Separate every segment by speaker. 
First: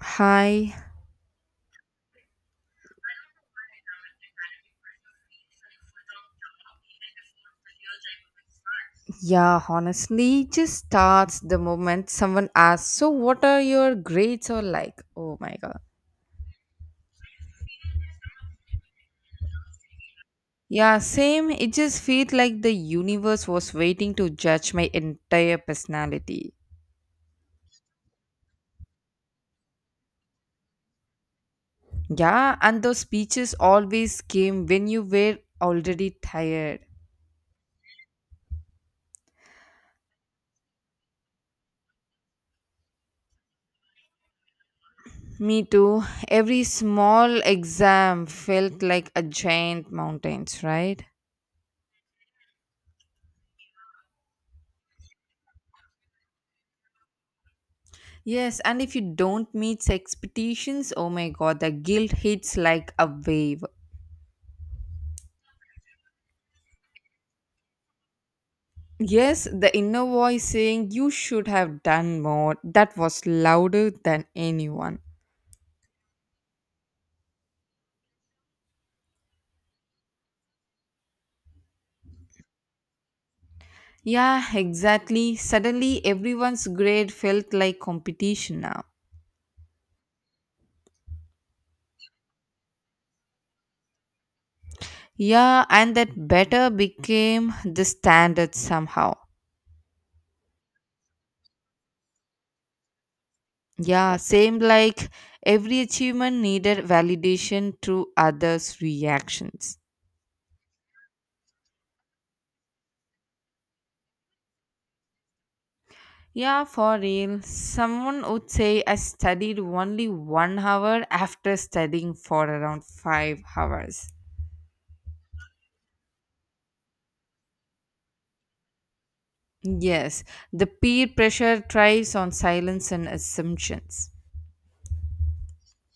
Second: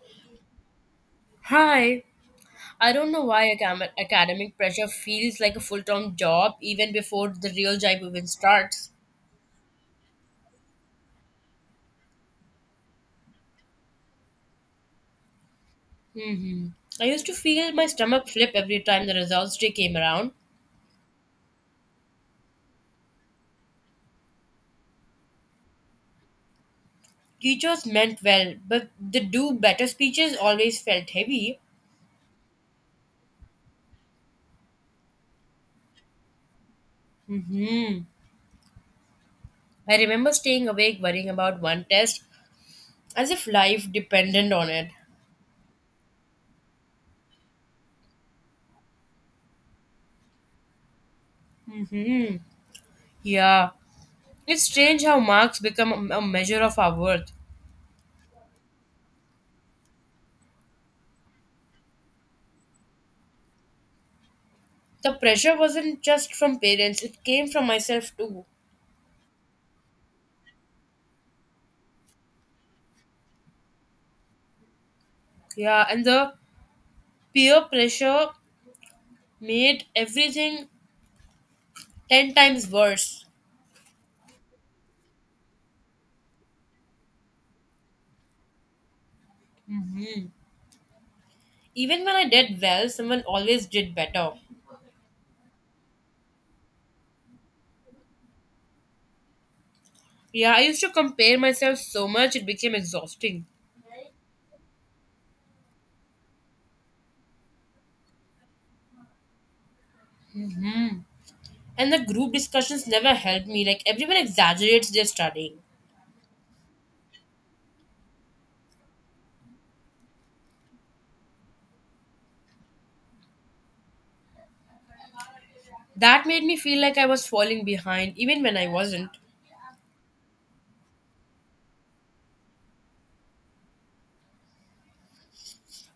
Speaker 1: Hi.
Speaker 2: Hi. I don't know why academic pressure feels like a full time job even before the real job even starts.
Speaker 1: Yeah, honestly, it just starts the moment someone asks, So, what are your grades or like? Oh my god.
Speaker 2: hmm I used to feel my stomach flip every time the results day came around.
Speaker 1: Yeah, same. It just feels like the universe was waiting to judge my entire personality.
Speaker 2: Teachers meant well, but the do better speeches always felt heavy.
Speaker 1: Yeah, and those speeches always came when you were already tired.
Speaker 2: hmm I remember staying awake worrying about one test as if life depended on it.
Speaker 1: Me too. Every small exam felt like a giant mountains, right?
Speaker 2: Hmm. Yeah. It's strange how marks become a measure of our worth.
Speaker 1: Yes, and if you don't meet expectations, oh my god, the guilt hits like a wave.
Speaker 2: The pressure wasn't just from parents, it came from myself too.
Speaker 1: Yes, the inner voice saying you should have done more, that was louder than anyone.
Speaker 2: Yeah, and the peer pressure made everything 10 times worse.
Speaker 1: Yeah, exactly. Suddenly, everyone's grade felt like competition now.
Speaker 2: Even when I did well, someone always did better.
Speaker 1: Yeah, and that better became the standard somehow.
Speaker 2: Yeah, I used to compare myself so much, it became exhausting.
Speaker 1: Yeah, same like every achievement needed validation through others' reactions.
Speaker 2: And the group discussions never helped me, like, everyone exaggerates their studying.
Speaker 1: Yeah, for real. Someone would say I studied only 1 hour after studying for around 5 hours.
Speaker 2: That made me feel like I was falling behind, even when I wasn't.
Speaker 1: Yes, the peer pressure thrives on silence and assumptions.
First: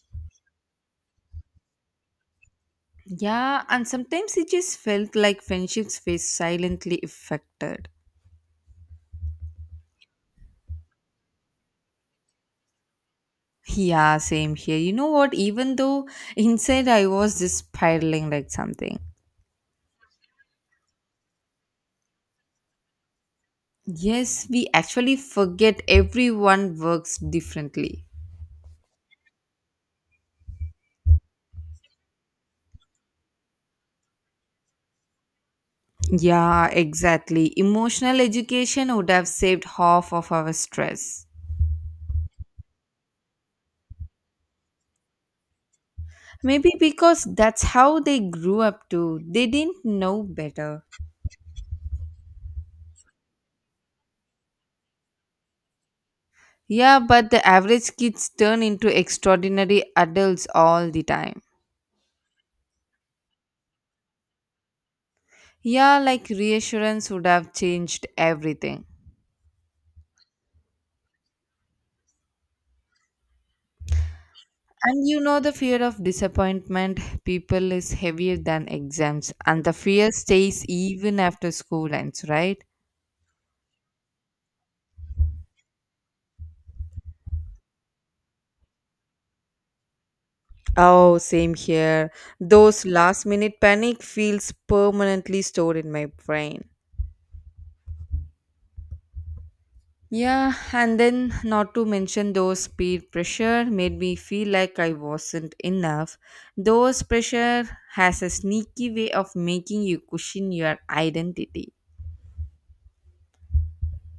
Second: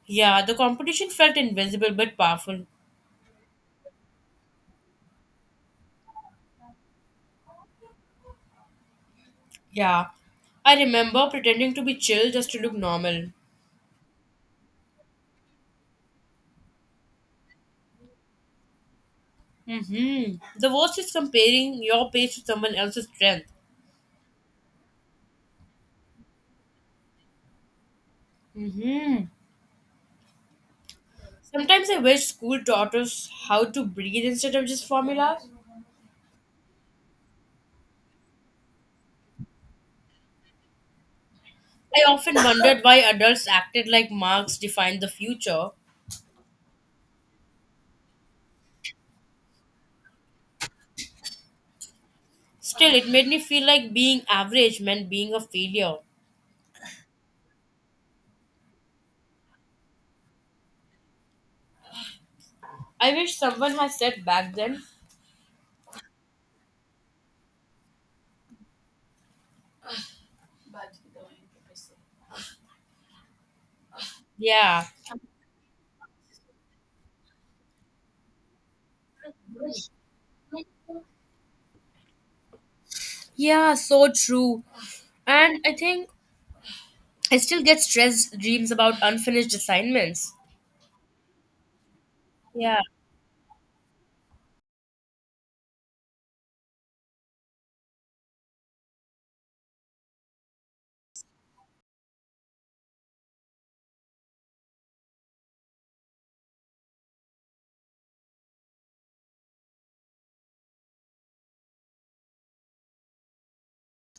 Speaker 2: Yeah, the competition felt invisible but powerful.
Speaker 1: Yeah, and sometimes it just felt like friendships were silently affected.
Speaker 2: Yeah, I remember pretending to be chill just to look normal.
Speaker 1: Yeah, same here. You know what? Even though inside I was just spiraling like something.
Speaker 2: The worst is comparing your pace to someone else's strength.
Speaker 1: Yes, we actually forget everyone works differently.
Speaker 2: hmm Sometimes I wish school taught us how to breathe instead of just formulas.
Speaker 1: Yeah, exactly. Emotional education would have saved half of our stress.
Speaker 2: I often wondered why adults acted like marks defined the future.
Speaker 1: Maybe because that's how they grew up too. They didn't know better.
Speaker 2: Still, it made me feel like being average meant being a failure.
Speaker 1: Yeah, but the average kids turn into extraordinary adults all the time.
Speaker 2: I wish someone had said back then.
Speaker 1: Yeah, like reassurance would have changed everything.
Speaker 2: Yeah,
Speaker 1: And you know, the fear of disappointment, people is heavier than exams, and the fear stays even after school ends, right?
Speaker 2: yeah, so true. And I think I still get stressed dreams about unfinished assignments.
Speaker 1: Oh, same here.
Speaker 2: Yeah.
Speaker 1: Those last minute panic feels permanently stored in my brain. Yeah, and then not to mention those peer pressure made me feel like I wasn't enough. Those pressure has a sneaky way of making you question your identity.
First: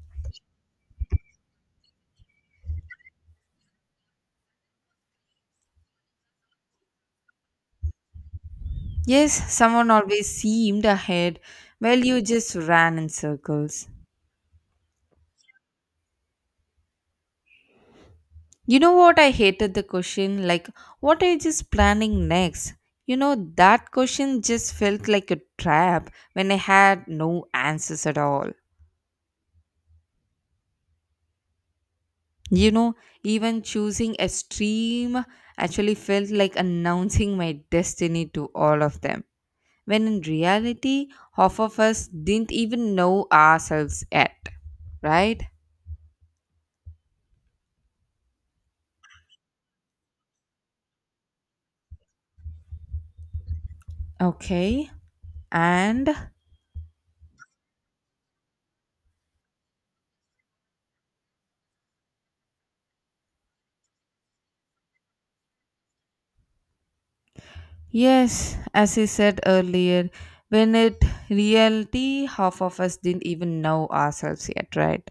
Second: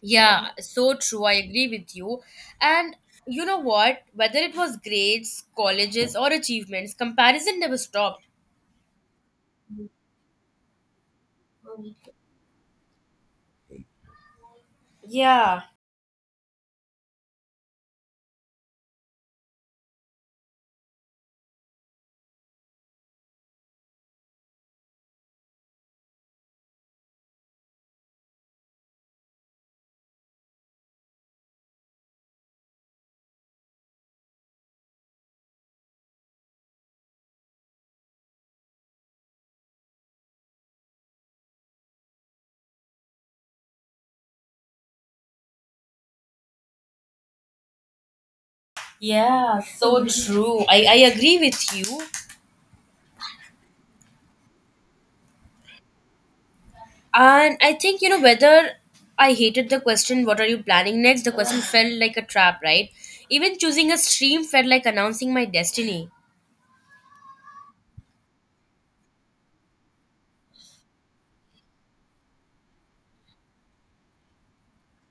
Speaker 2: Yeah, so true. I agree with you. And you know what? Whether it was grades, colleges, or achievements, comparison never stopped.
Speaker 1: Yes, someone always seemed ahead while you just ran in circles.
Speaker 2: Yeah,
Speaker 1: You know what? I hated the question like, what age is planning next? You know, that question just felt like a trap when I had no answers at all. You know, even choosing a stream actually felt like announcing my destiny to all of them, when in reality, half of us didn't even know ourselves yet, right?
Speaker 2: yeah, so true. I agree with you.
Speaker 1: Okay, and
Speaker 2: And I think, whether I hated the question, what are you planning next? The question felt like a trap, right? Even choosing a stream felt like announcing my destiny.
Speaker 1: Yes, as I said earlier, when it reality, half of us didn't even know ourselves yet, right?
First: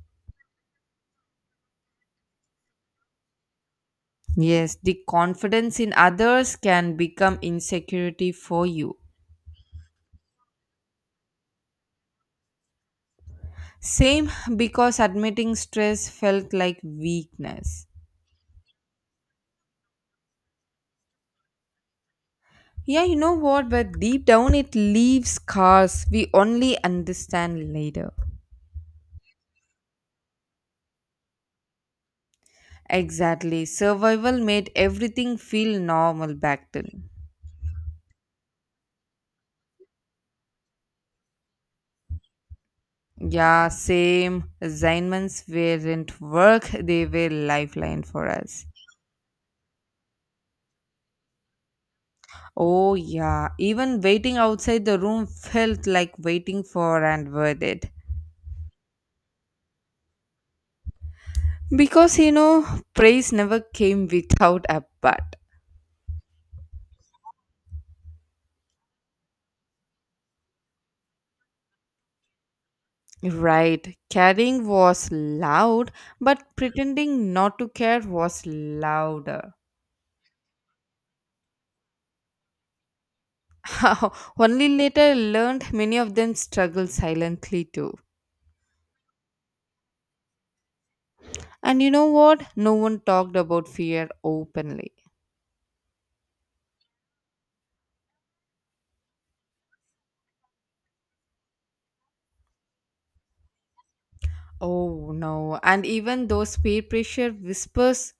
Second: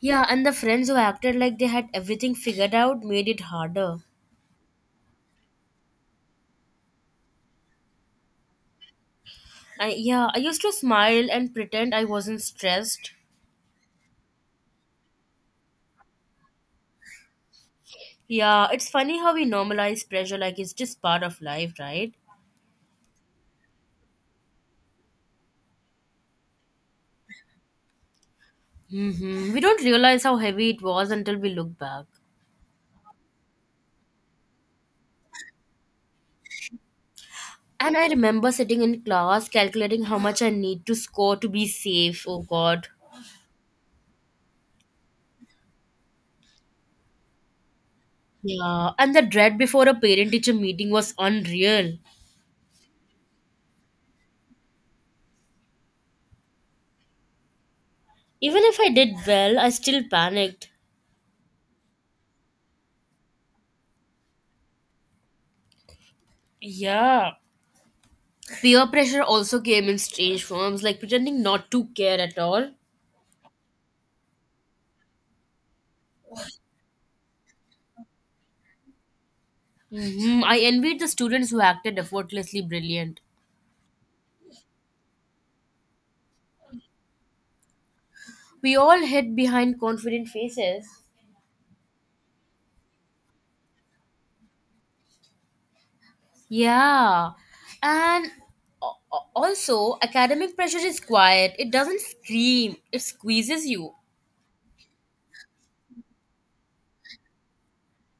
Speaker 2: Yeah, and the friends who acted like they had everything figured out made it harder.
Speaker 1: Yes, the confidence in others can become insecurity for you.
Speaker 2: Yeah, I used to smile and pretend I wasn't stressed.
Speaker 1: Same because admitting stress felt like weakness.
Speaker 2: Yeah, it's funny how we normalize pressure like it's just part of life, right?
Speaker 1: Yeah, you know what? But deep down, it leaves scars we only understand later.
Speaker 2: We don't realize how heavy it was until we look back.
Speaker 1: Exactly. Survival made everything feel normal back then.
Speaker 2: And I remember sitting in class calculating how much I need to score to be safe. Oh God.
Speaker 1: Yeah, same. Assignments weren't work, they were lifeline for us.
Speaker 2: Yeah, and the dread before a parent teacher meeting was unreal.
Speaker 1: Oh yeah, even waiting outside the room felt like waiting for and worth it.
Speaker 2: Even if I did well, I still panicked.
Speaker 1: Because you know, praise never came without a but.
Speaker 2: Yeah. Peer pressure also came in strange forms, like pretending not to care at all.
Speaker 1: Right, caring was loud, but pretending not to care was louder.
Speaker 2: I envied the students who acted effortlessly brilliant.
Speaker 1: Only later I learned many of them struggled silently too.
Speaker 2: We all hid behind confident faces.
Speaker 1: And you know what? No one talked about fear openly.
Speaker 2: Yeah. And also, academic pressure is quiet. It doesn't scream, it squeezes you.
Speaker 1: Oh no. And even those peer pressure whispers,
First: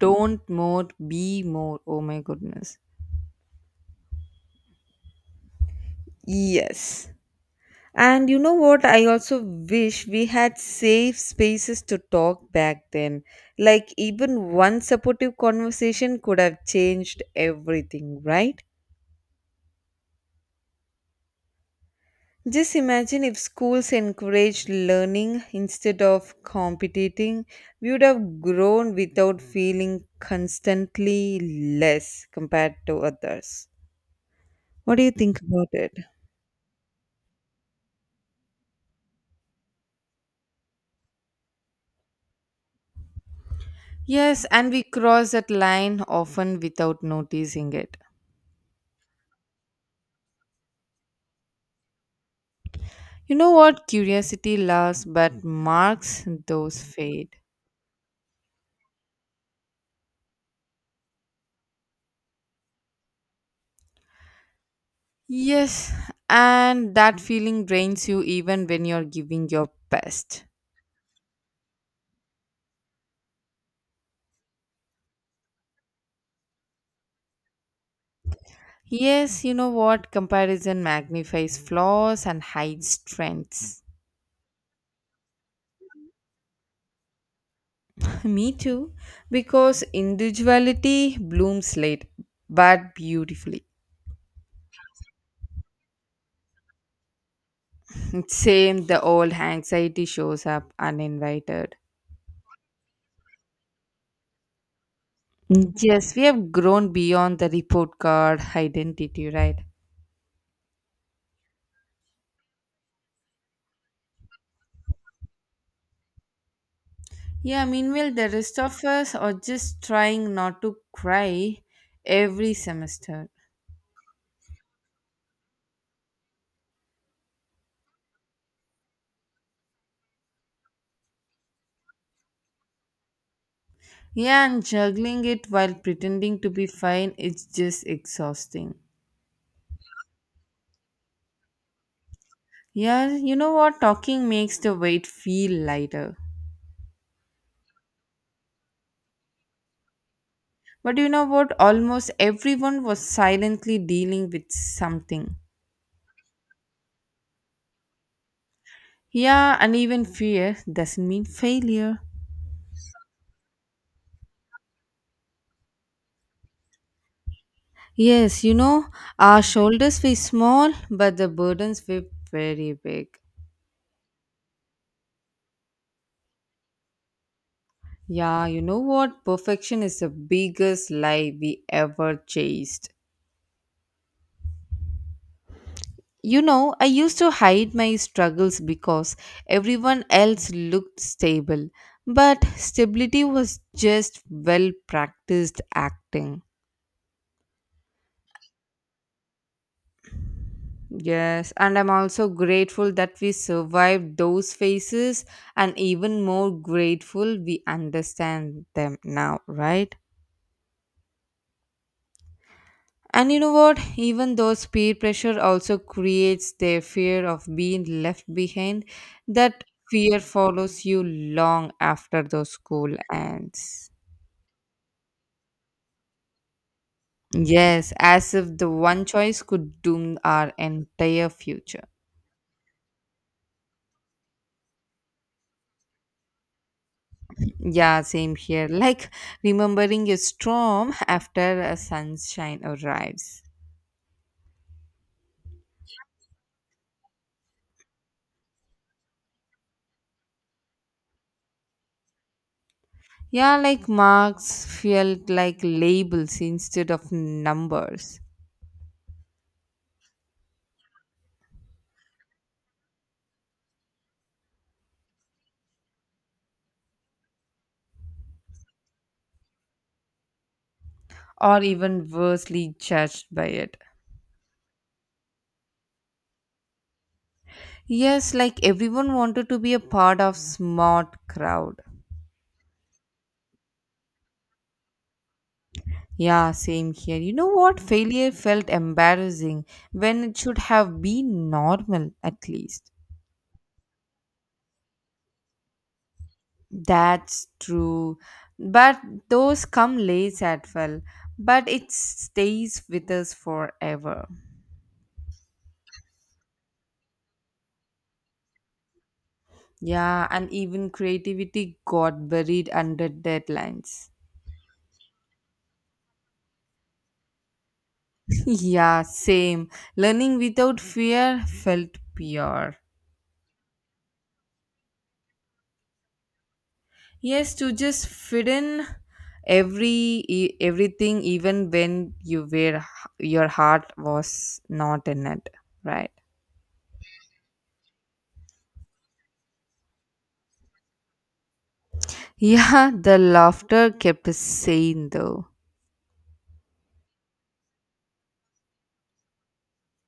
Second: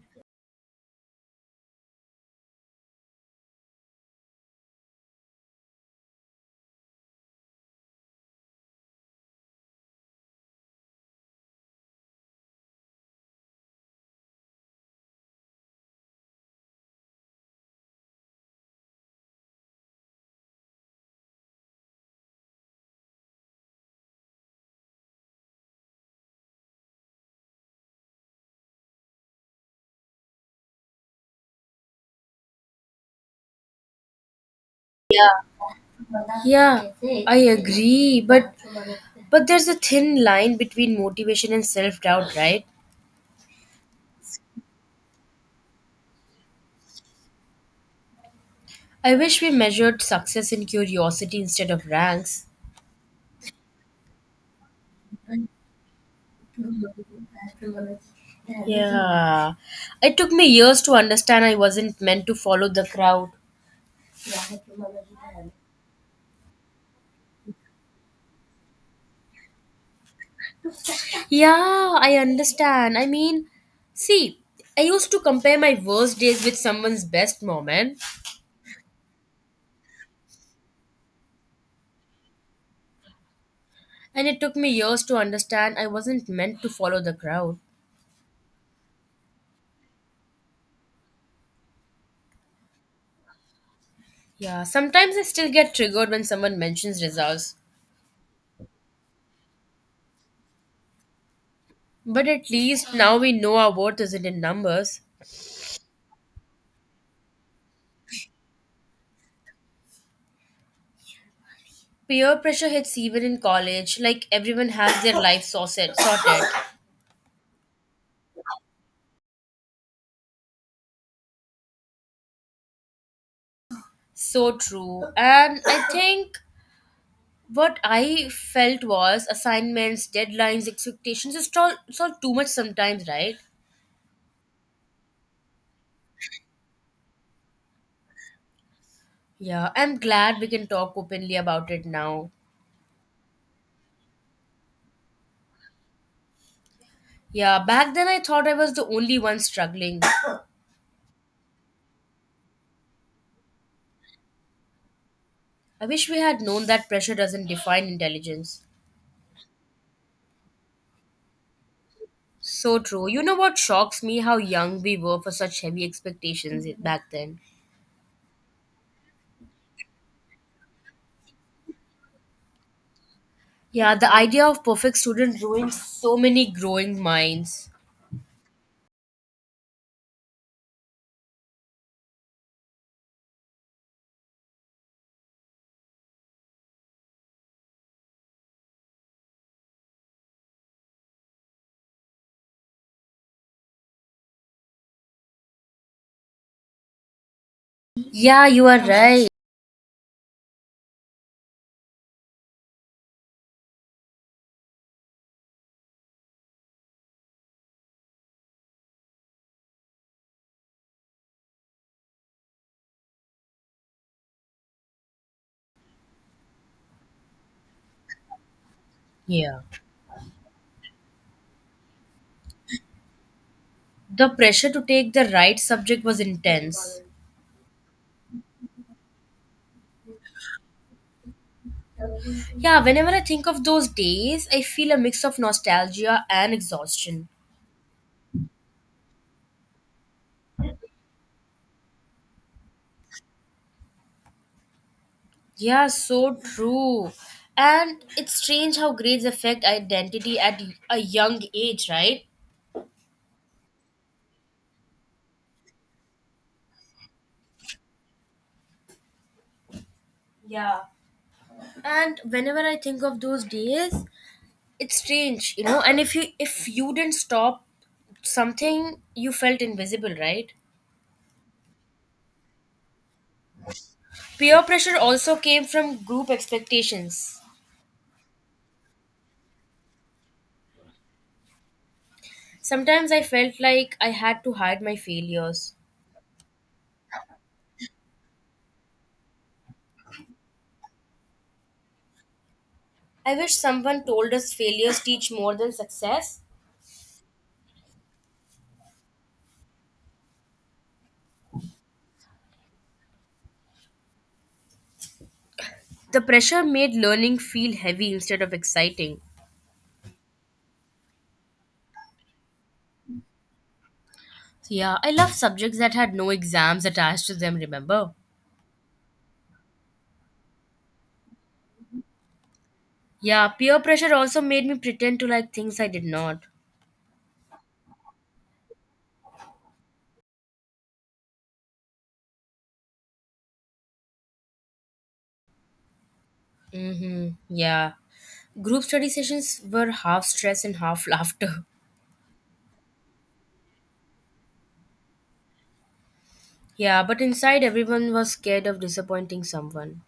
Speaker 1: don't more, be more. Oh my goodness. Yes. And you know what? I also wish we had safe spaces to talk back then. Like, even one supportive conversation could have changed everything, right? Just imagine if schools encouraged learning instead of competing, we would have grown without feeling constantly less compared to others. What do you think about it?
Speaker 2: Yeah, I agree, but there's a thin line between motivation and self-doubt, right?
Speaker 1: Yes, and we cross that line often without noticing it.
Speaker 2: I wish we measured success in curiosity instead of ranks.
Speaker 1: You know what? Curiosity lasts, but marks those fade.
Speaker 2: Yeah. It took me years to understand I wasn't meant to follow the crowd.
Speaker 1: Yes, and that feeling drains you even when you're giving your best.
Speaker 2: Yeah, I understand. I mean, see, I used to compare my worst days with someone's best moment,
Speaker 1: Yes, you know what? Comparison magnifies flaws and hides strengths.
Speaker 2: and it took me years to understand I wasn't meant to follow the crowd.
Speaker 1: Me too, because individuality blooms late but beautifully.
Speaker 2: Yeah, sometimes I still get triggered when someone mentions results.
Speaker 1: Same, the old anxiety shows up uninvited.
Speaker 2: But at least now we know our worth isn't in numbers.
Speaker 1: Yes, we have grown beyond the report card identity, right?
Speaker 2: Peer pressure hits even in college, like everyone has their life sorted.
Speaker 1: Yeah, meanwhile, the rest of us are just trying not to cry every semester.
Speaker 2: So true. And I think what I felt was assignments, deadlines, expectations. It's all too much sometimes, right?
Speaker 1: Yeah, and juggling it while pretending to be fine is just exhausting.
Speaker 2: Yeah, I'm glad we can talk openly about it now.
Speaker 1: Yeah, you know what? Talking makes the weight feel lighter.
Speaker 2: Yeah, back then I thought I was the only one struggling.
Speaker 1: But you know what? Almost everyone was silently dealing with something.
Speaker 2: I wish we had known that pressure doesn't define intelligence.
Speaker 1: Yeah, and even fear doesn't mean failure.
Speaker 2: So true. You know what shocks me? How young we were for such heavy expectations back then.
Speaker 1: Yes, you know, our shoulders were small, but the burdens were very big.
Speaker 2: Yeah, the idea of perfect student ruined so many growing minds.
Speaker 1: Yeah, you know what? Perfection is the biggest lie we ever chased. You know, I used to hide my struggles because everyone else looked stable, but stability was just well practiced acting.
Speaker 2: Yeah, you are right.
Speaker 1: Yes, and I'm also grateful that we survived those phases, and even more grateful we understand them now, right? And you know what? Even though peer pressure also creates their fear of being left behind,
Speaker 2: Yeah.
Speaker 1: that fear follows you long after the school ends.
Speaker 2: The pressure to take the right subject was intense.
Speaker 1: Yes, as if the one choice could doom our entire future.
Speaker 2: Yeah, whenever I think of those days, I feel a mix of nostalgia and exhaustion.
Speaker 1: Yeah, same here. Like remembering a storm after a sunshine arrives.
Speaker 2: Yeah, so true. And it's strange how grades affect identity at a young age, right?
Speaker 1: Yeah, like marks felt like labels instead of numbers,
Speaker 2: Yeah. And whenever I think of those days, it's strange. And if you didn't stop something, you felt invisible, right?
Speaker 1: or even worsley judged by it.
Speaker 2: Peer pressure also came from group expectations.
Speaker 1: Yes, like everyone wanted to be a part of smart crowd.
Speaker 2: Sometimes I felt like I had to hide my failures.
Speaker 1: Yeah, same here. You know what? Failure felt embarrassing when it should have been normal at least.
Speaker 2: I wish someone told us failures teach more than success.
Speaker 1: That's true. But those come late at well, but it stays with us forever.
Speaker 2: The pressure made learning feel heavy instead of exciting.
Speaker 1: Yeah, and even creativity got buried under deadlines.
Speaker 2: Yeah, I love subjects that had no exams attached to them, remember?
Speaker 1: Yeah, same. Learning without fear felt pure.
Speaker 2: Yeah, peer pressure also made me pretend to like things I did not.
Speaker 1: Yes, to just fit in every everything, even when you were your heart was not in it, right?
Speaker 2: Mm-hmm. Yeah. Group study sessions were half stress and half laughter.
Speaker 1: Yeah, the laughter kept us sane though.
Speaker 2: Yeah, but inside everyone was scared of disappointing someone.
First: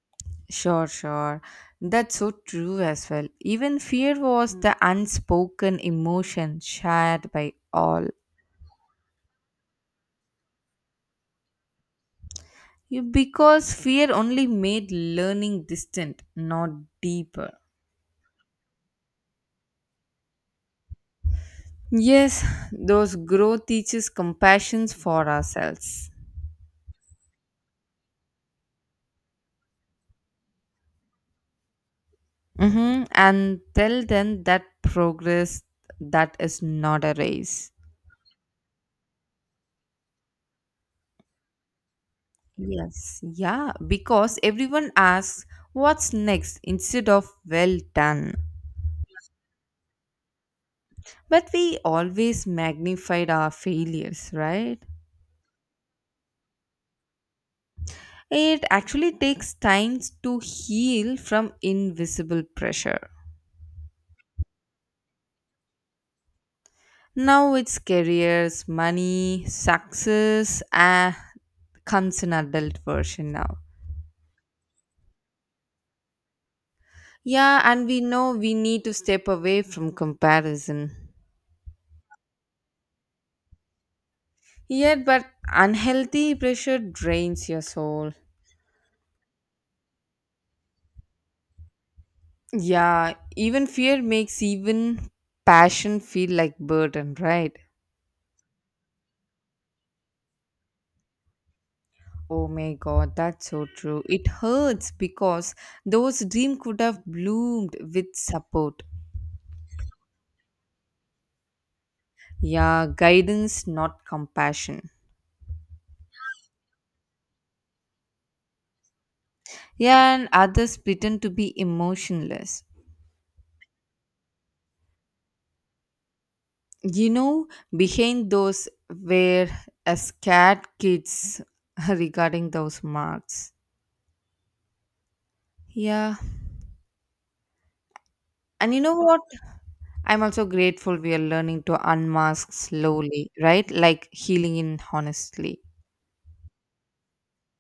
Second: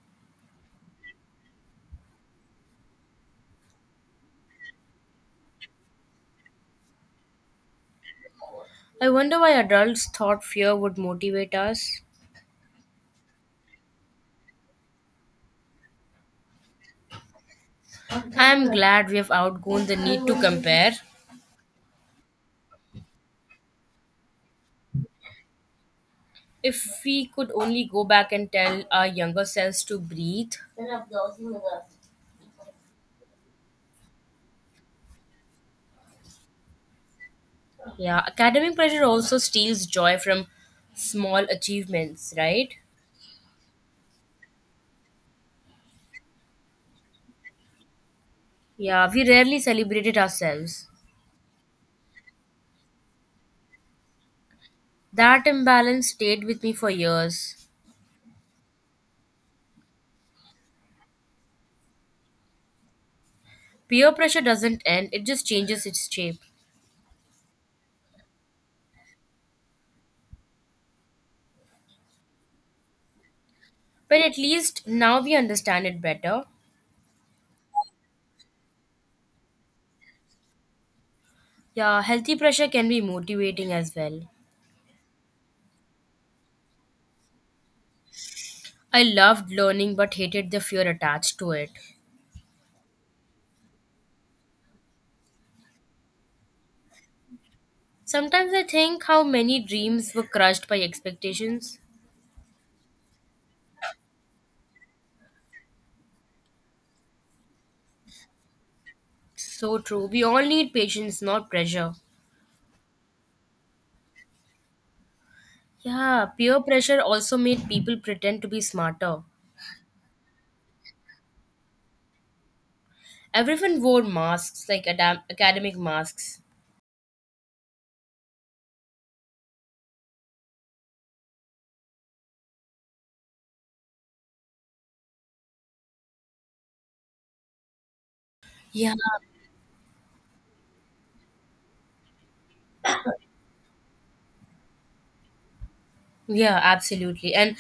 Speaker 1: Sure, sure. That's so true as well. Even fear was the unspoken emotion shared by all.
Speaker 2: I wonder why adults thought fear would motivate us.
Speaker 1: You- Because fear only made learning distant, not deeper.
Speaker 2: I'm glad we have outgrown the need to compare.
Speaker 1: Yes, those growth teaches compassion for ourselves.
Speaker 2: If we could only go back and tell our younger selves to breathe.
Speaker 1: Mm-hmm. And tell them that progress that is not a race.
Speaker 2: Yeah, academic pressure also steals joy from small achievements, right?
Speaker 1: Yes, yeah, because everyone asks what's next instead of well done.
Speaker 2: Yeah, we rarely celebrated ourselves.
Speaker 1: But we always magnified our failures, right?
Speaker 2: That imbalance stayed with me for years.
Speaker 1: It actually takes time to heal from invisible pressure.
Speaker 2: Peer pressure doesn't end, it just changes its shape.
Speaker 1: Now it's careers, money, success, ah, comes an adult version now.
Speaker 2: But at least now we understand it better.
Speaker 1: Yeah, and we know we need to step away from comparison.
Speaker 2: Yeah, healthy pressure can be motivating as well.
Speaker 1: Yet, but unhealthy pressure drains your soul.
Speaker 2: I loved learning but hated the fear attached to it.
Speaker 1: Yeah, even fear makes even passion feel like burden, right?
Speaker 2: Sometimes I think how many dreams were crushed by expectations.
Speaker 1: Oh my god, that's so true. It hurts because those dreams could have bloomed with support.
Speaker 2: So true. We all need patience, not pressure.
Speaker 1: Yeah, guidance, not compassion.
Speaker 2: Yeah, peer pressure also made people pretend to be smarter.
Speaker 1: Yeah, and others pretend to be emotionless.
Speaker 2: Everyone wore masks, like academic masks.
Speaker 1: You know behind those were a scared kids regarding those marks yeah and you
Speaker 2: Yeah,
Speaker 1: know what I'm also grateful we are learning to unmask slowly right like healing in honestly
Speaker 2: yeah, absolutely. And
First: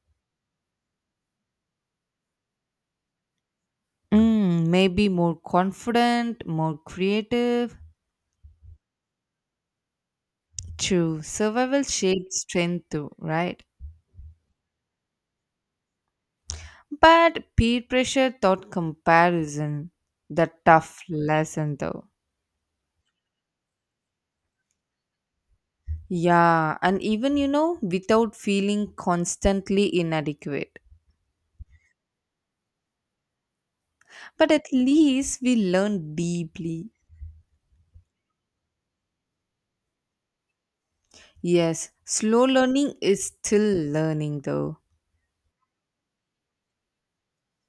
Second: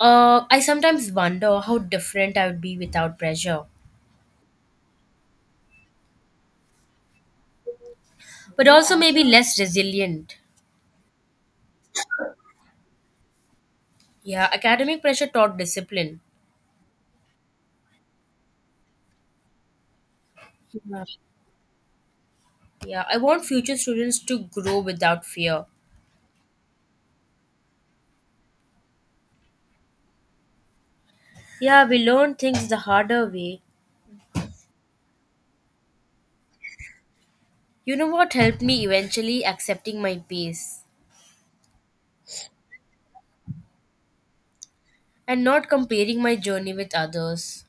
Speaker 2: I sometimes wonder how different I would be without pressure,
Speaker 1: mm, maybe more confident more creative
Speaker 2: but also maybe less resilient.
Speaker 1: true survival shapes strength too right
Speaker 2: Yeah, academic pressure taught discipline.
Speaker 1: but peer pressure taught comparison the tough
Speaker 2: Yeah,
Speaker 1: lesson though
Speaker 2: yeah. I want future students to grow without fear.
Speaker 1: Yeah, and even you know, without feeling constantly inadequate.
Speaker 2: Yeah, we learn things the harder way.
Speaker 1: But at least we learn deeply.
Speaker 2: You know what helped me eventually accepting my pace
Speaker 1: Yes, slow learning is still learning though.
Speaker 2: and not comparing my journey with others.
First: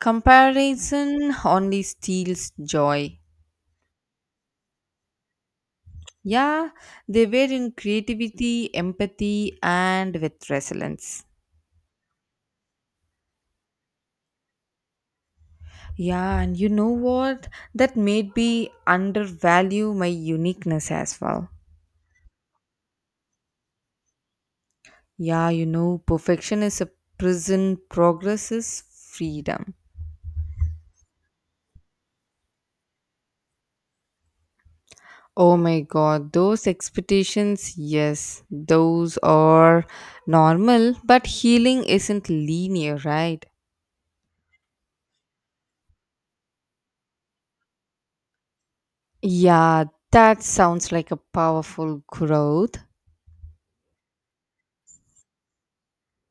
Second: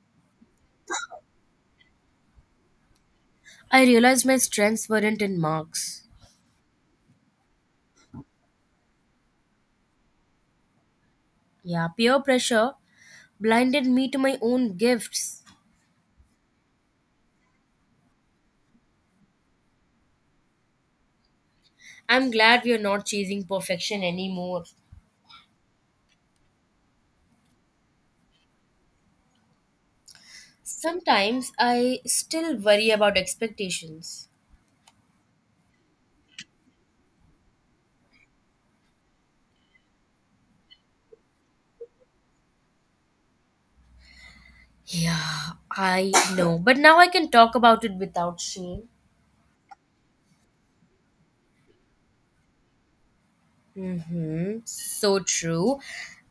Speaker 1: Comparison only steals joy.
Speaker 2: I realized my strengths weren't in marks.
Speaker 1: Yeah, they were in creativity, empathy, and with resilience.
Speaker 2: Yeah, peer pressure blinded me to my own gifts.
Speaker 1: Yeah, and you know what? That made me undervalue my uniqueness as well.
Speaker 2: I'm glad we are not chasing perfection anymore.
Speaker 1: Yeah, you know, perfection is a prison, progress is freedom.
Speaker 2: Sometimes I still worry about expectations.
Speaker 1: Oh my god, those expectations, yes, those are normal, but healing isn't linear, right?
Speaker 2: Yeah, I know, but now I can talk about it without shame.
Speaker 1: Yeah, that sounds like a powerful growth.
Speaker 2: Mm-hmm. So true.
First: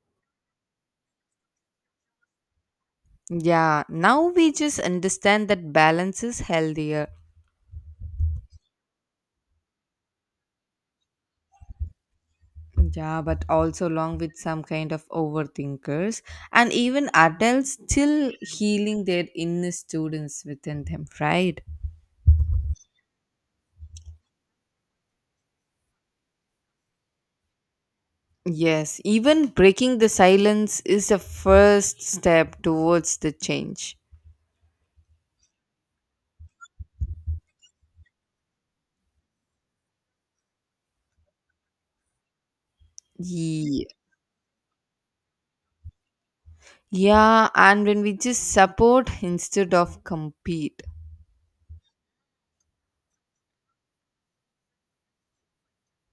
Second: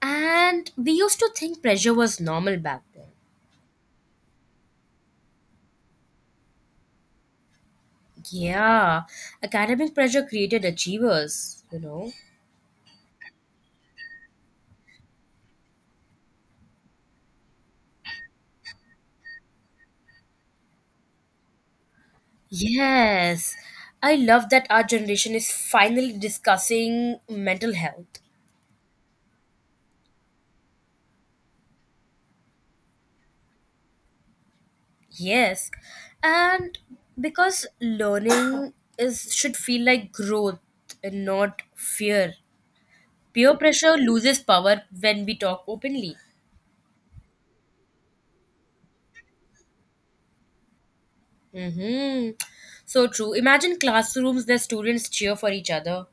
Speaker 2: And we used to think pressure was normal back then.
Speaker 1: Yeah, now we just understand that balance is healthier.
Speaker 2: Yeah, academic pressure created achievers.
Speaker 1: Yeah, but also along with some kind of overthinkers and even adults still healing their inner students within them, right?
Speaker 2: Yes, I love that our generation is finally discussing mental health.
Speaker 1: Yes, even breaking the silence is the first step towards the change.
Speaker 2: Yes, and because learning is should feel like growth and not fear. Peer
Speaker 1: Yeah.
Speaker 2: pressure loses power when we talk openly.
Speaker 1: Yeah, and when we just support instead of compete.
Speaker 2: Mm-hmm. So true. Imagine classrooms where students cheer for each other.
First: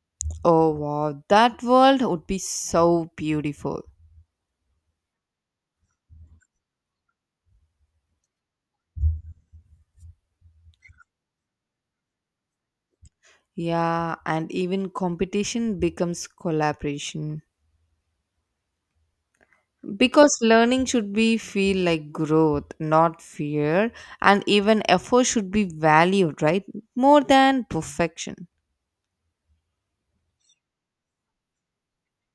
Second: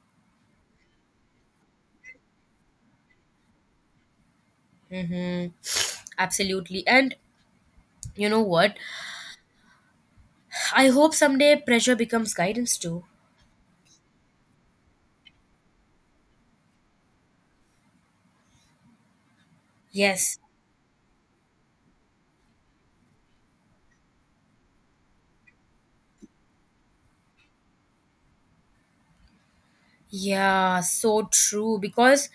Speaker 1: Oh wow, that world would be so beautiful.
Speaker 2: Mm-hmm. Absolutely. And you know what? I hope someday pressure becomes guidance too.
Speaker 1: Yeah, and even competition becomes collaboration. Because
Speaker 2: Yes.
Speaker 1: learning should be feel like growth, not fear, and even effort should be valued, right? More than perfection.
Speaker 2: Yeah, so true. Because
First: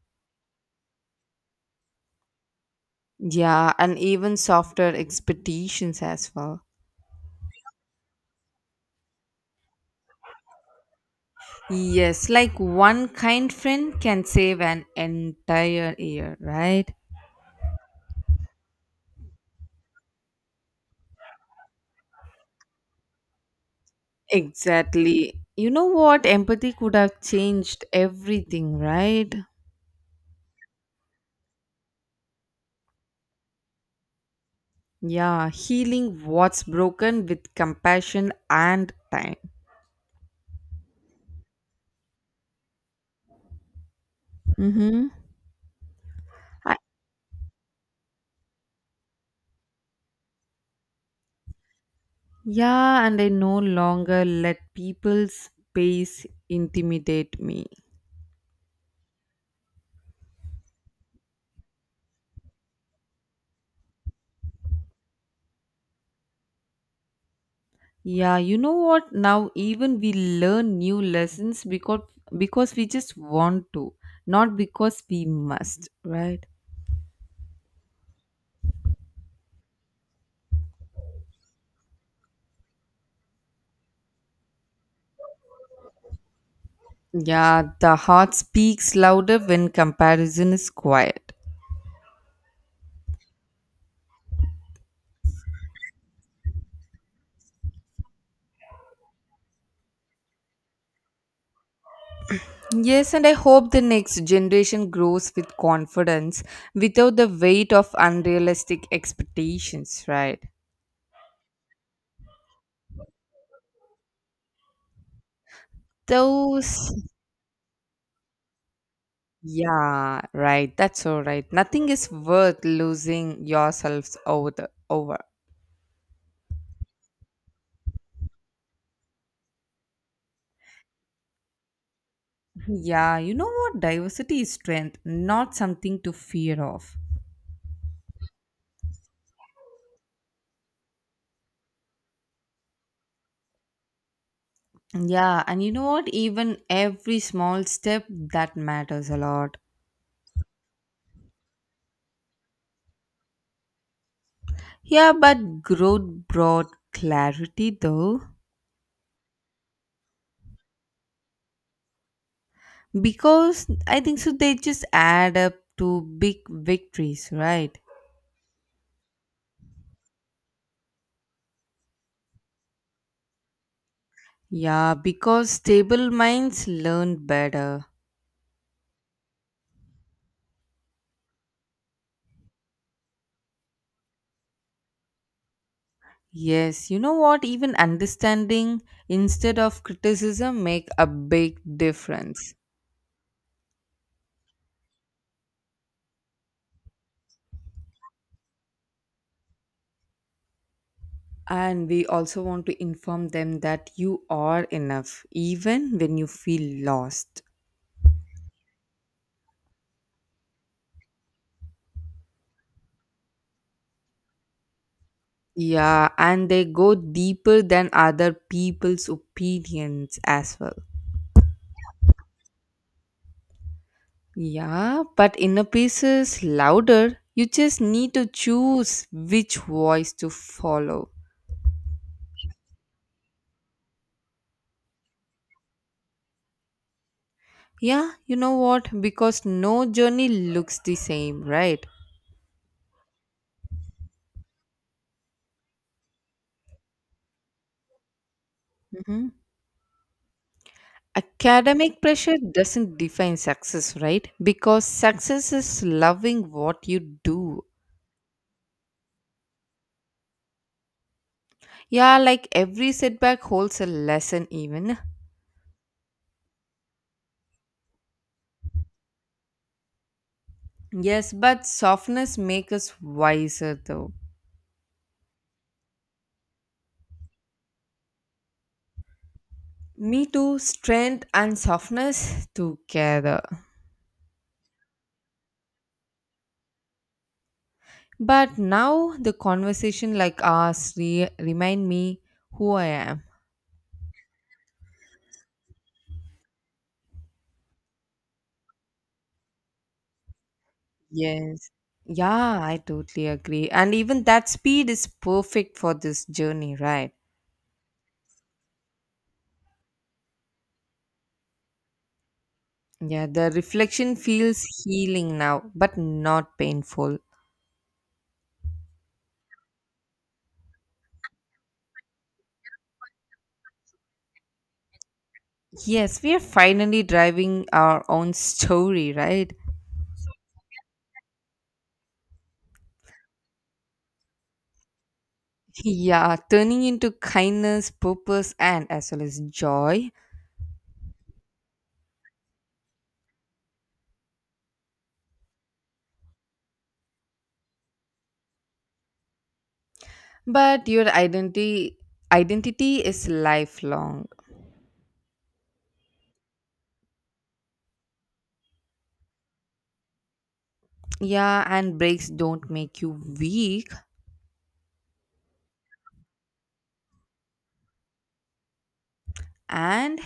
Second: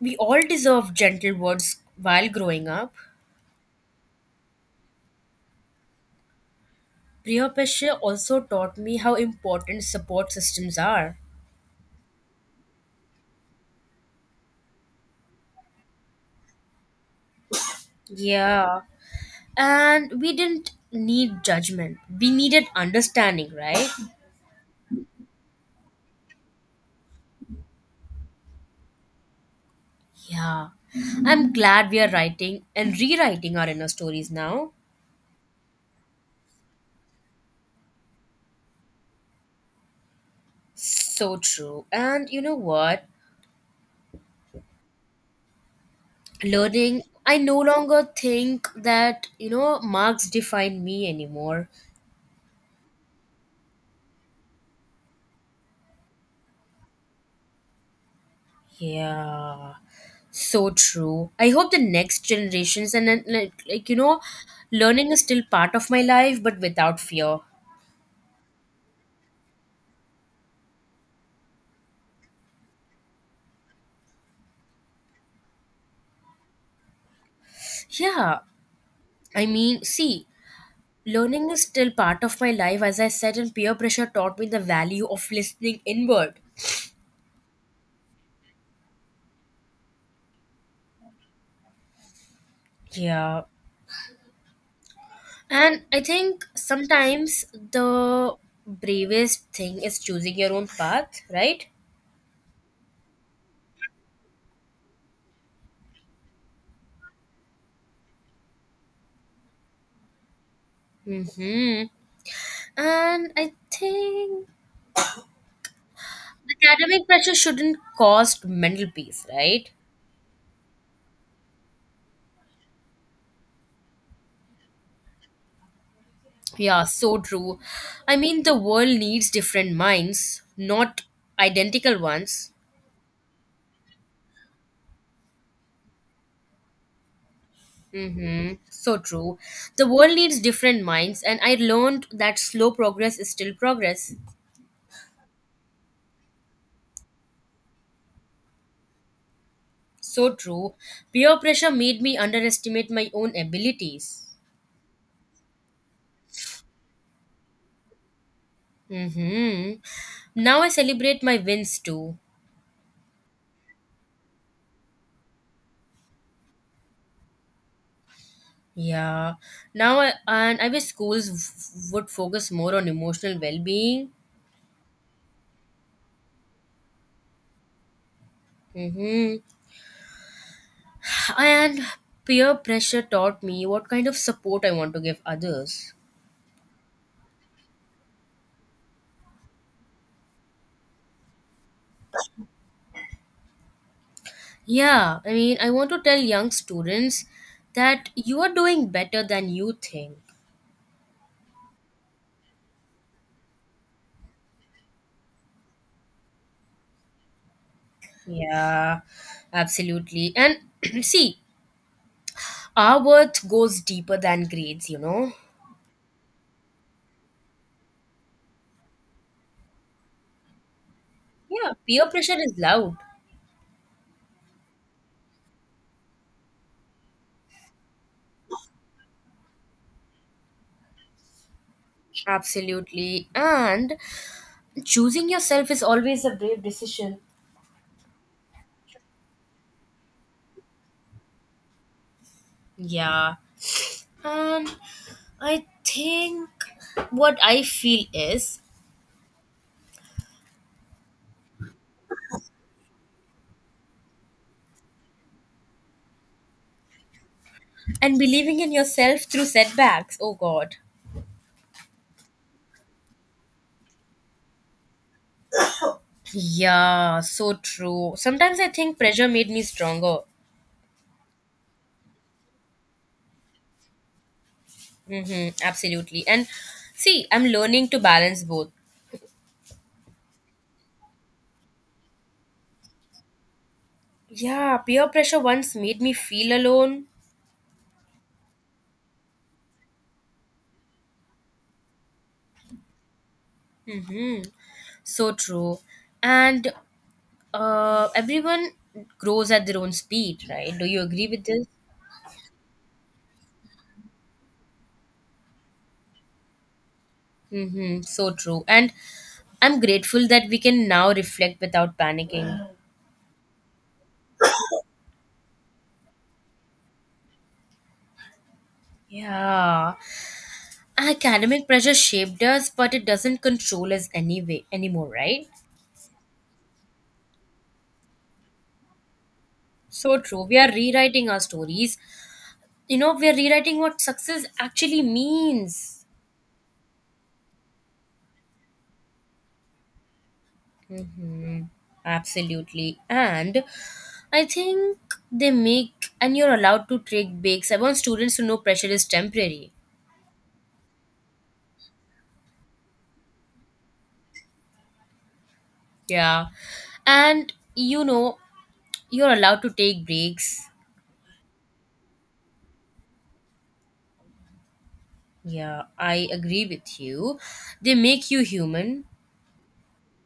Speaker 2: we all deserve gentle words while growing up.
Speaker 1: Yeah, and even softer expectations as well.
Speaker 2: Priya Peshe also taught me how important support systems are.
Speaker 1: Yes, like one kind friend can save an entire year, right?
Speaker 2: Yeah. And we didn't need judgment. We needed understanding, right?
Speaker 1: Exactly. You know what? Empathy could have changed everything, right?
Speaker 2: Yeah, I'm glad we are writing and rewriting our inner stories now.
Speaker 1: Yeah, healing what's broken with compassion and time.
Speaker 2: So true. And you know what?
Speaker 1: Mm-hmm.
Speaker 2: Learning, I no longer think that, marks define me anymore.
Speaker 1: Yeah, and I no longer let people's pace intimidate me.
Speaker 2: Yeah, so true. I hope the next generations and then, like learning is still part of my life, but without fear.
Speaker 1: Yeah, you know what? Now even we learn new lessons because we just want to, not because we must, right?
Speaker 2: Yeah, I mean, see, learning is still part of my life. As I said, and peer pressure taught me the value of listening inward.
Speaker 1: Yeah, the heart speaks louder when comparison is quiet.
Speaker 2: Yeah. And I think sometimes the bravest thing is choosing your own path, right?
Speaker 1: Yes, and I hope the next generation grows with confidence without the weight of unrealistic expectations, right?
Speaker 2: Mm-hmm. And I think
Speaker 1: Those
Speaker 2: academic pressure shouldn't cost mental peace, right?
Speaker 1: Yeah, right. That's all right. Nothing is worth losing yourselves over. The, over.
Speaker 2: Yeah, so true. I mean, the world needs different minds, not identical ones.
Speaker 1: Yeah, you know what? Diversity is strength, not something to fear of.
Speaker 2: Mm-hmm. So true. The world needs different minds, and I learned that slow progress is still progress.
Speaker 1: Yeah, and you know what? Even every small step that matters a lot.
Speaker 2: So true. Peer pressure made me underestimate my own abilities.
Speaker 1: Yeah, but growth brought clarity though,
Speaker 2: hmm Now I celebrate my wins too.
Speaker 1: because I think so they just add up to big victories, right?
Speaker 2: Yeah. And I wish schools would focus more on emotional well-being.
Speaker 1: Yeah, because stable minds learn better.
Speaker 2: hmm And peer pressure taught me what kind of support I want to give others.
Speaker 1: Yes, you know what? Even understanding instead of criticism make a big difference.
Speaker 2: Yeah, I mean, I want to tell young students that you are doing better than you think.
Speaker 1: And we also want to inform them that you are enough, even when you feel lost.
Speaker 2: Yeah, absolutely. And see, our worth goes deeper than grades.
Speaker 1: Yeah, and they go deeper than other people's opinions as well.
Speaker 2: Yeah, peer pressure is loud.
Speaker 1: Yeah, but inner peace is louder. You just need to choose which voice to follow.
Speaker 2: Absolutely. And choosing yourself is always a brave decision.
Speaker 1: Yeah, you know what? Because no journey looks the same, right?
Speaker 2: Yeah. And I think what I feel is
Speaker 1: Mhm. Academic pressure doesn't define success, right? Because success is loving what you do.
Speaker 2: and believing in yourself through setbacks. Oh God.
Speaker 1: Yeah, like every setback holds a lesson, even.
Speaker 2: Yeah, so true. Sometimes I think pressure made me stronger.
Speaker 1: Yes, but softness makes us wiser, though.
Speaker 2: Mm-hmm, absolutely. And see, I'm learning to balance both.
Speaker 1: Me too, strength and softness together.
Speaker 2: Yeah, peer pressure once made me feel alone.
Speaker 1: But now the conversation like ours remind me who I am.
Speaker 2: So true. And everyone grows at their own speed, right? Do you agree with this?
Speaker 1: Yes. Yeah, I totally agree. And even that speed is perfect for this journey, right?
Speaker 2: Mm-hmm. So true. And I'm grateful that we can now reflect without panicking.
Speaker 1: Yeah, the reflection feels healing now, but not painful.
Speaker 2: Yeah. Academic pressure shaped us, but it doesn't control us anyway anymore, right?
Speaker 1: Yes, we are finally driving our own story, right?
Speaker 2: So true. We are rewriting our stories. We are rewriting what success actually means.
Speaker 1: Yeah, turning into kindness, purpose, and as well as joy.
Speaker 2: Mm-hmm. Absolutely. And I think they make, and you're allowed to take breaks. I want students to know pressure is temporary.
Speaker 1: But your identity is lifelong.
Speaker 2: Yeah. And, you're allowed to take breaks.
Speaker 1: Yeah, and breaks don't make you weak.
Speaker 2: Yeah, I agree with you. They make you human.
Speaker 1: And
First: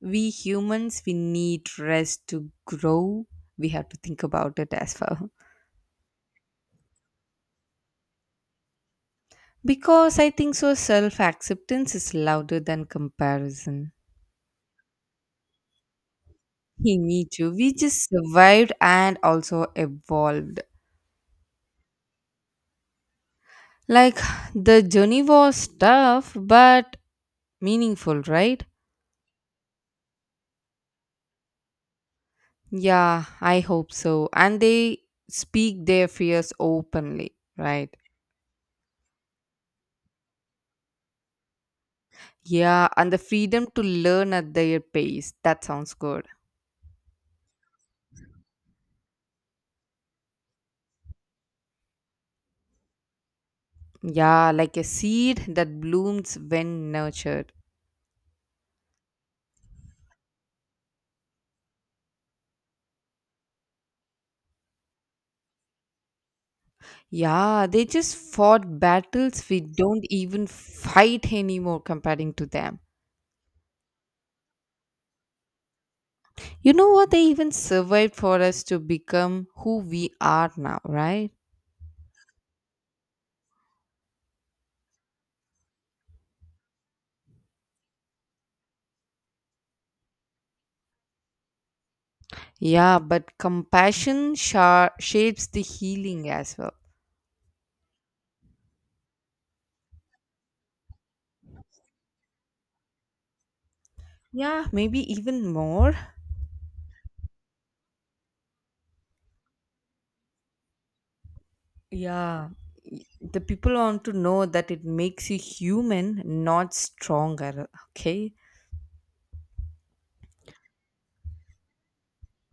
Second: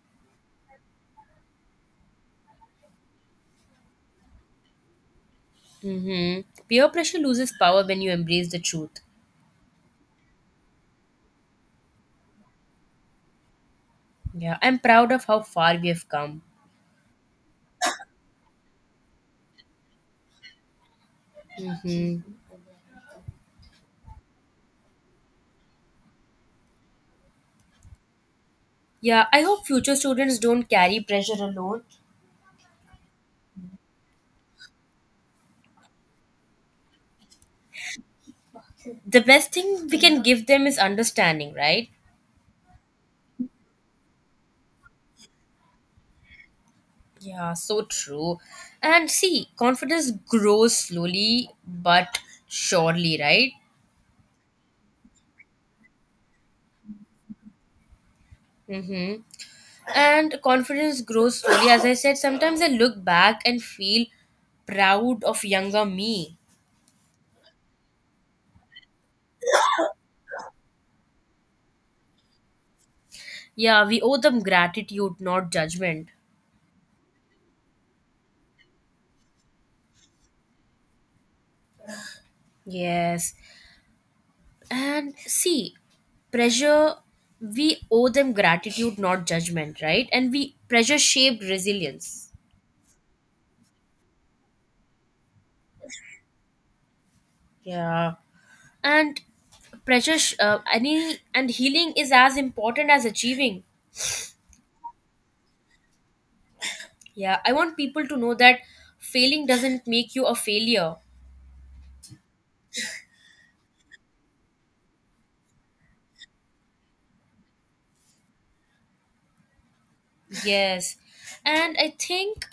Speaker 1: we humans, we need rest to grow. We have to think about it as well.
Speaker 2: Mm-hmm. Peer pressure loses power when you embrace the truth.
Speaker 1: Because I think so, self acceptance is louder than comparison.
Speaker 2: Yeah, I'm proud of how far we have come.
Speaker 1: He, me too. We just survived and also evolved.
Speaker 2: Mm-hmm.
Speaker 1: Like, the journey was tough but meaningful, right?
Speaker 2: Yeah, I hope future students don't carry pressure alone.
Speaker 1: Yeah, I hope so. And they speak their fears openly, right?
Speaker 2: The best thing we can give them is understanding, right?
Speaker 1: Yeah, and the freedom to learn at their pace. That sounds good.
Speaker 2: Yeah, so true. And see, confidence grows slowly but surely, right?
Speaker 1: Yeah, like a seed that blooms when nurtured.
Speaker 2: Mm-hmm. And confidence grows slowly. As I said, sometimes I look back and feel proud of younger me.
Speaker 1: Yeah, they just fought battles we don't even fight anymore comparing to them.
Speaker 2: Yeah, we owe them gratitude, not judgment.
Speaker 1: You know what? They even survived for us to become who we are now, right?
Speaker 2: Yes. And see, pressure, we owe them gratitude, not judgment, right? And we pressure shaped resilience.
Speaker 1: Yeah, but compassion shapes the healing as well.
Speaker 2: Yeah. and pressure sh- any and healing is as important as achieving.
Speaker 1: Yeah, maybe even more.
Speaker 2: Yeah, I want people to know that failing doesn't make you a failure.
Speaker 1: Yeah, the people want to know that it makes you human, not stronger. Okay.
Speaker 2: Yes. And I think,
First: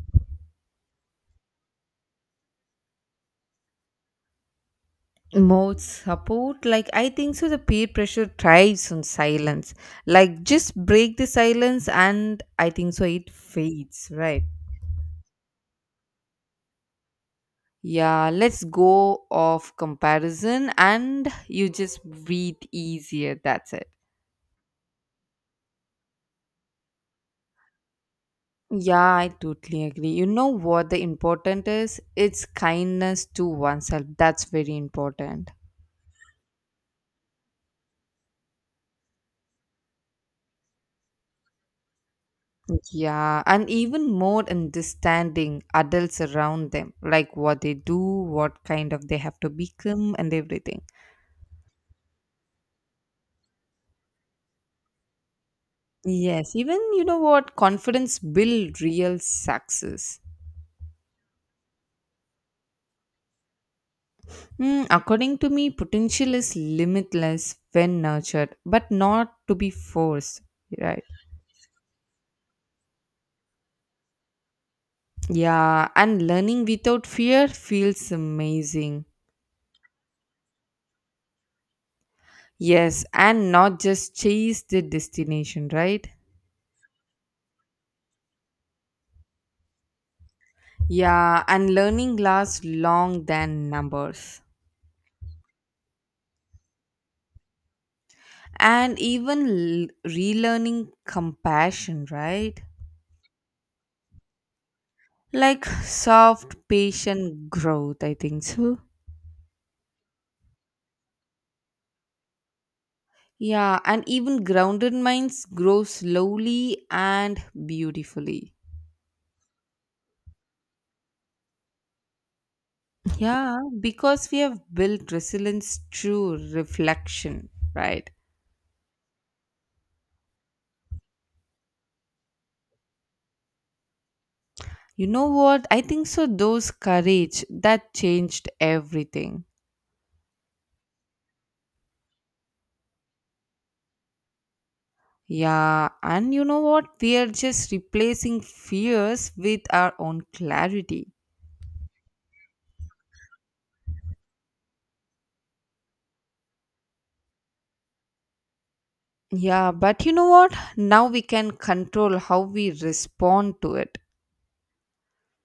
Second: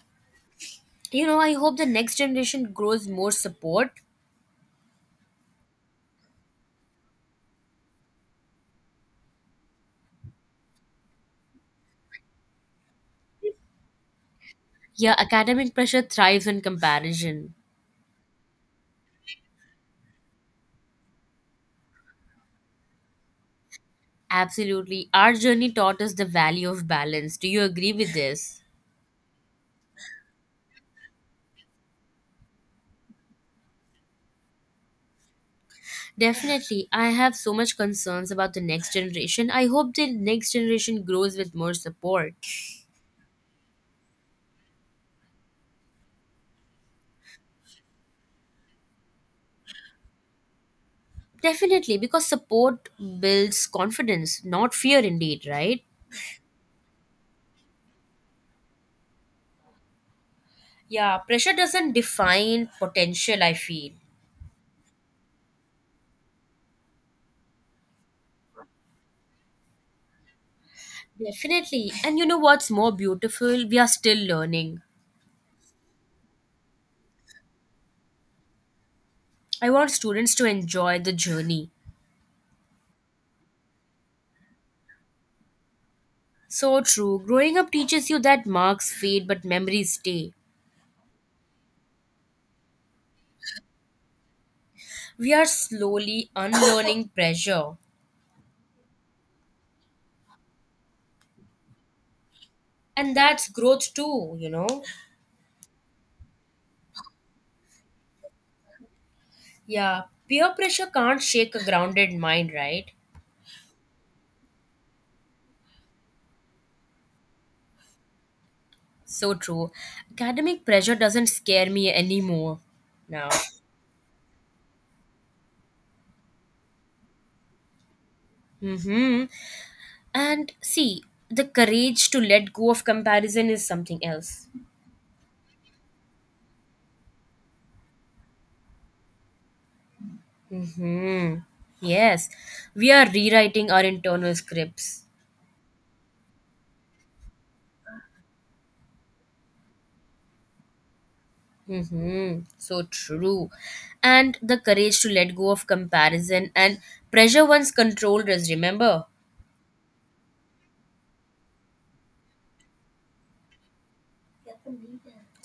Speaker 2: I hope the next generation grows more support.
Speaker 1: More support, like I think so, the peer pressure thrives on silence. Like just break the silence, and I think so, it fades, right?
Speaker 2: Yeah, academic pressure thrives on comparison.
Speaker 1: Yeah, let's go off comparison, and you just breathe easier. That's it.
Speaker 2: Absolutely. Our journey taught us the value of balance. Do you agree with this?
Speaker 1: Yeah, I totally agree. You know what the important is? It's kindness to oneself. That's very important.
Speaker 2: Definitely. I have so much concerns about the next generation. I hope the next generation grows with more support.
Speaker 1: Yeah, and even more understanding adults around them, like what they do, what kind of they have to become, and everything.
Speaker 2: Definitely, because support builds confidence, not fear, indeed, right?
Speaker 1: Yes, even you know what confidence build real success.
Speaker 2: Yeah, pressure doesn't define potential, I feel.
Speaker 1: Mm, according to me, potential is limitless when nurtured, but not to be forced. Right.
Speaker 2: Definitely. And you know what's more beautiful? We are still learning.
Speaker 1: Yeah, and learning without fear feels amazing.
Speaker 2: I want students to enjoy the journey.
Speaker 1: Yes, and not just chase the destination, right?
Speaker 2: So true. Growing up teaches you that marks fade but memories stay.
Speaker 1: Yeah, and learning lasts long than numbers.
Speaker 2: We are slowly unlearning pressure.
Speaker 1: And even relearning compassion, right?
Speaker 2: And that's growth too, you know?
Speaker 1: Like soft, patient growth, I think so.
Speaker 2: Yeah, peer pressure can't shake a grounded mind, right?
Speaker 1: Yeah, and even grounded minds grow slowly and beautifully.
Speaker 2: So true. Academic pressure doesn't scare me anymore now.
Speaker 1: Yeah, because we have built resilience through reflection, right?
Speaker 2: Mm-hmm. And see, the courage to let go of comparison is something else.
Speaker 1: You know what? I think so. Those courage that changed everything.
Speaker 2: Mm-hmm. Yes, we are rewriting our internal scripts.
Speaker 1: Yeah, and you know what? We are just replacing fears with our own clarity.
Speaker 2: Mm-hmm. So true. And the courage to let go of comparison and pressure once controlled us, remember?
Speaker 1: Yeah, but you know what? Now we can control how we respond to it.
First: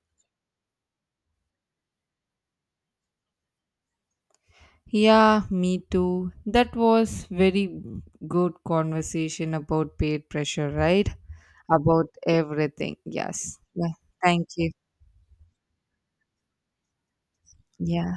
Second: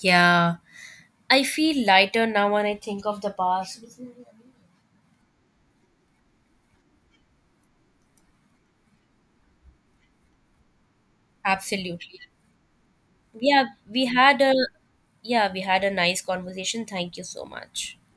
Speaker 2: Yeah. I feel lighter now when I think of the past.
Speaker 1: Yeah, me too. That was very good conversation about peer pressure, right? About
Speaker 2: Absolutely.
Speaker 1: everything. Yes.
Speaker 2: Yeah,
Speaker 1: Yeah. Thank you.
Speaker 2: we had a nice conversation. Thank you so much.
Speaker 1: Yeah.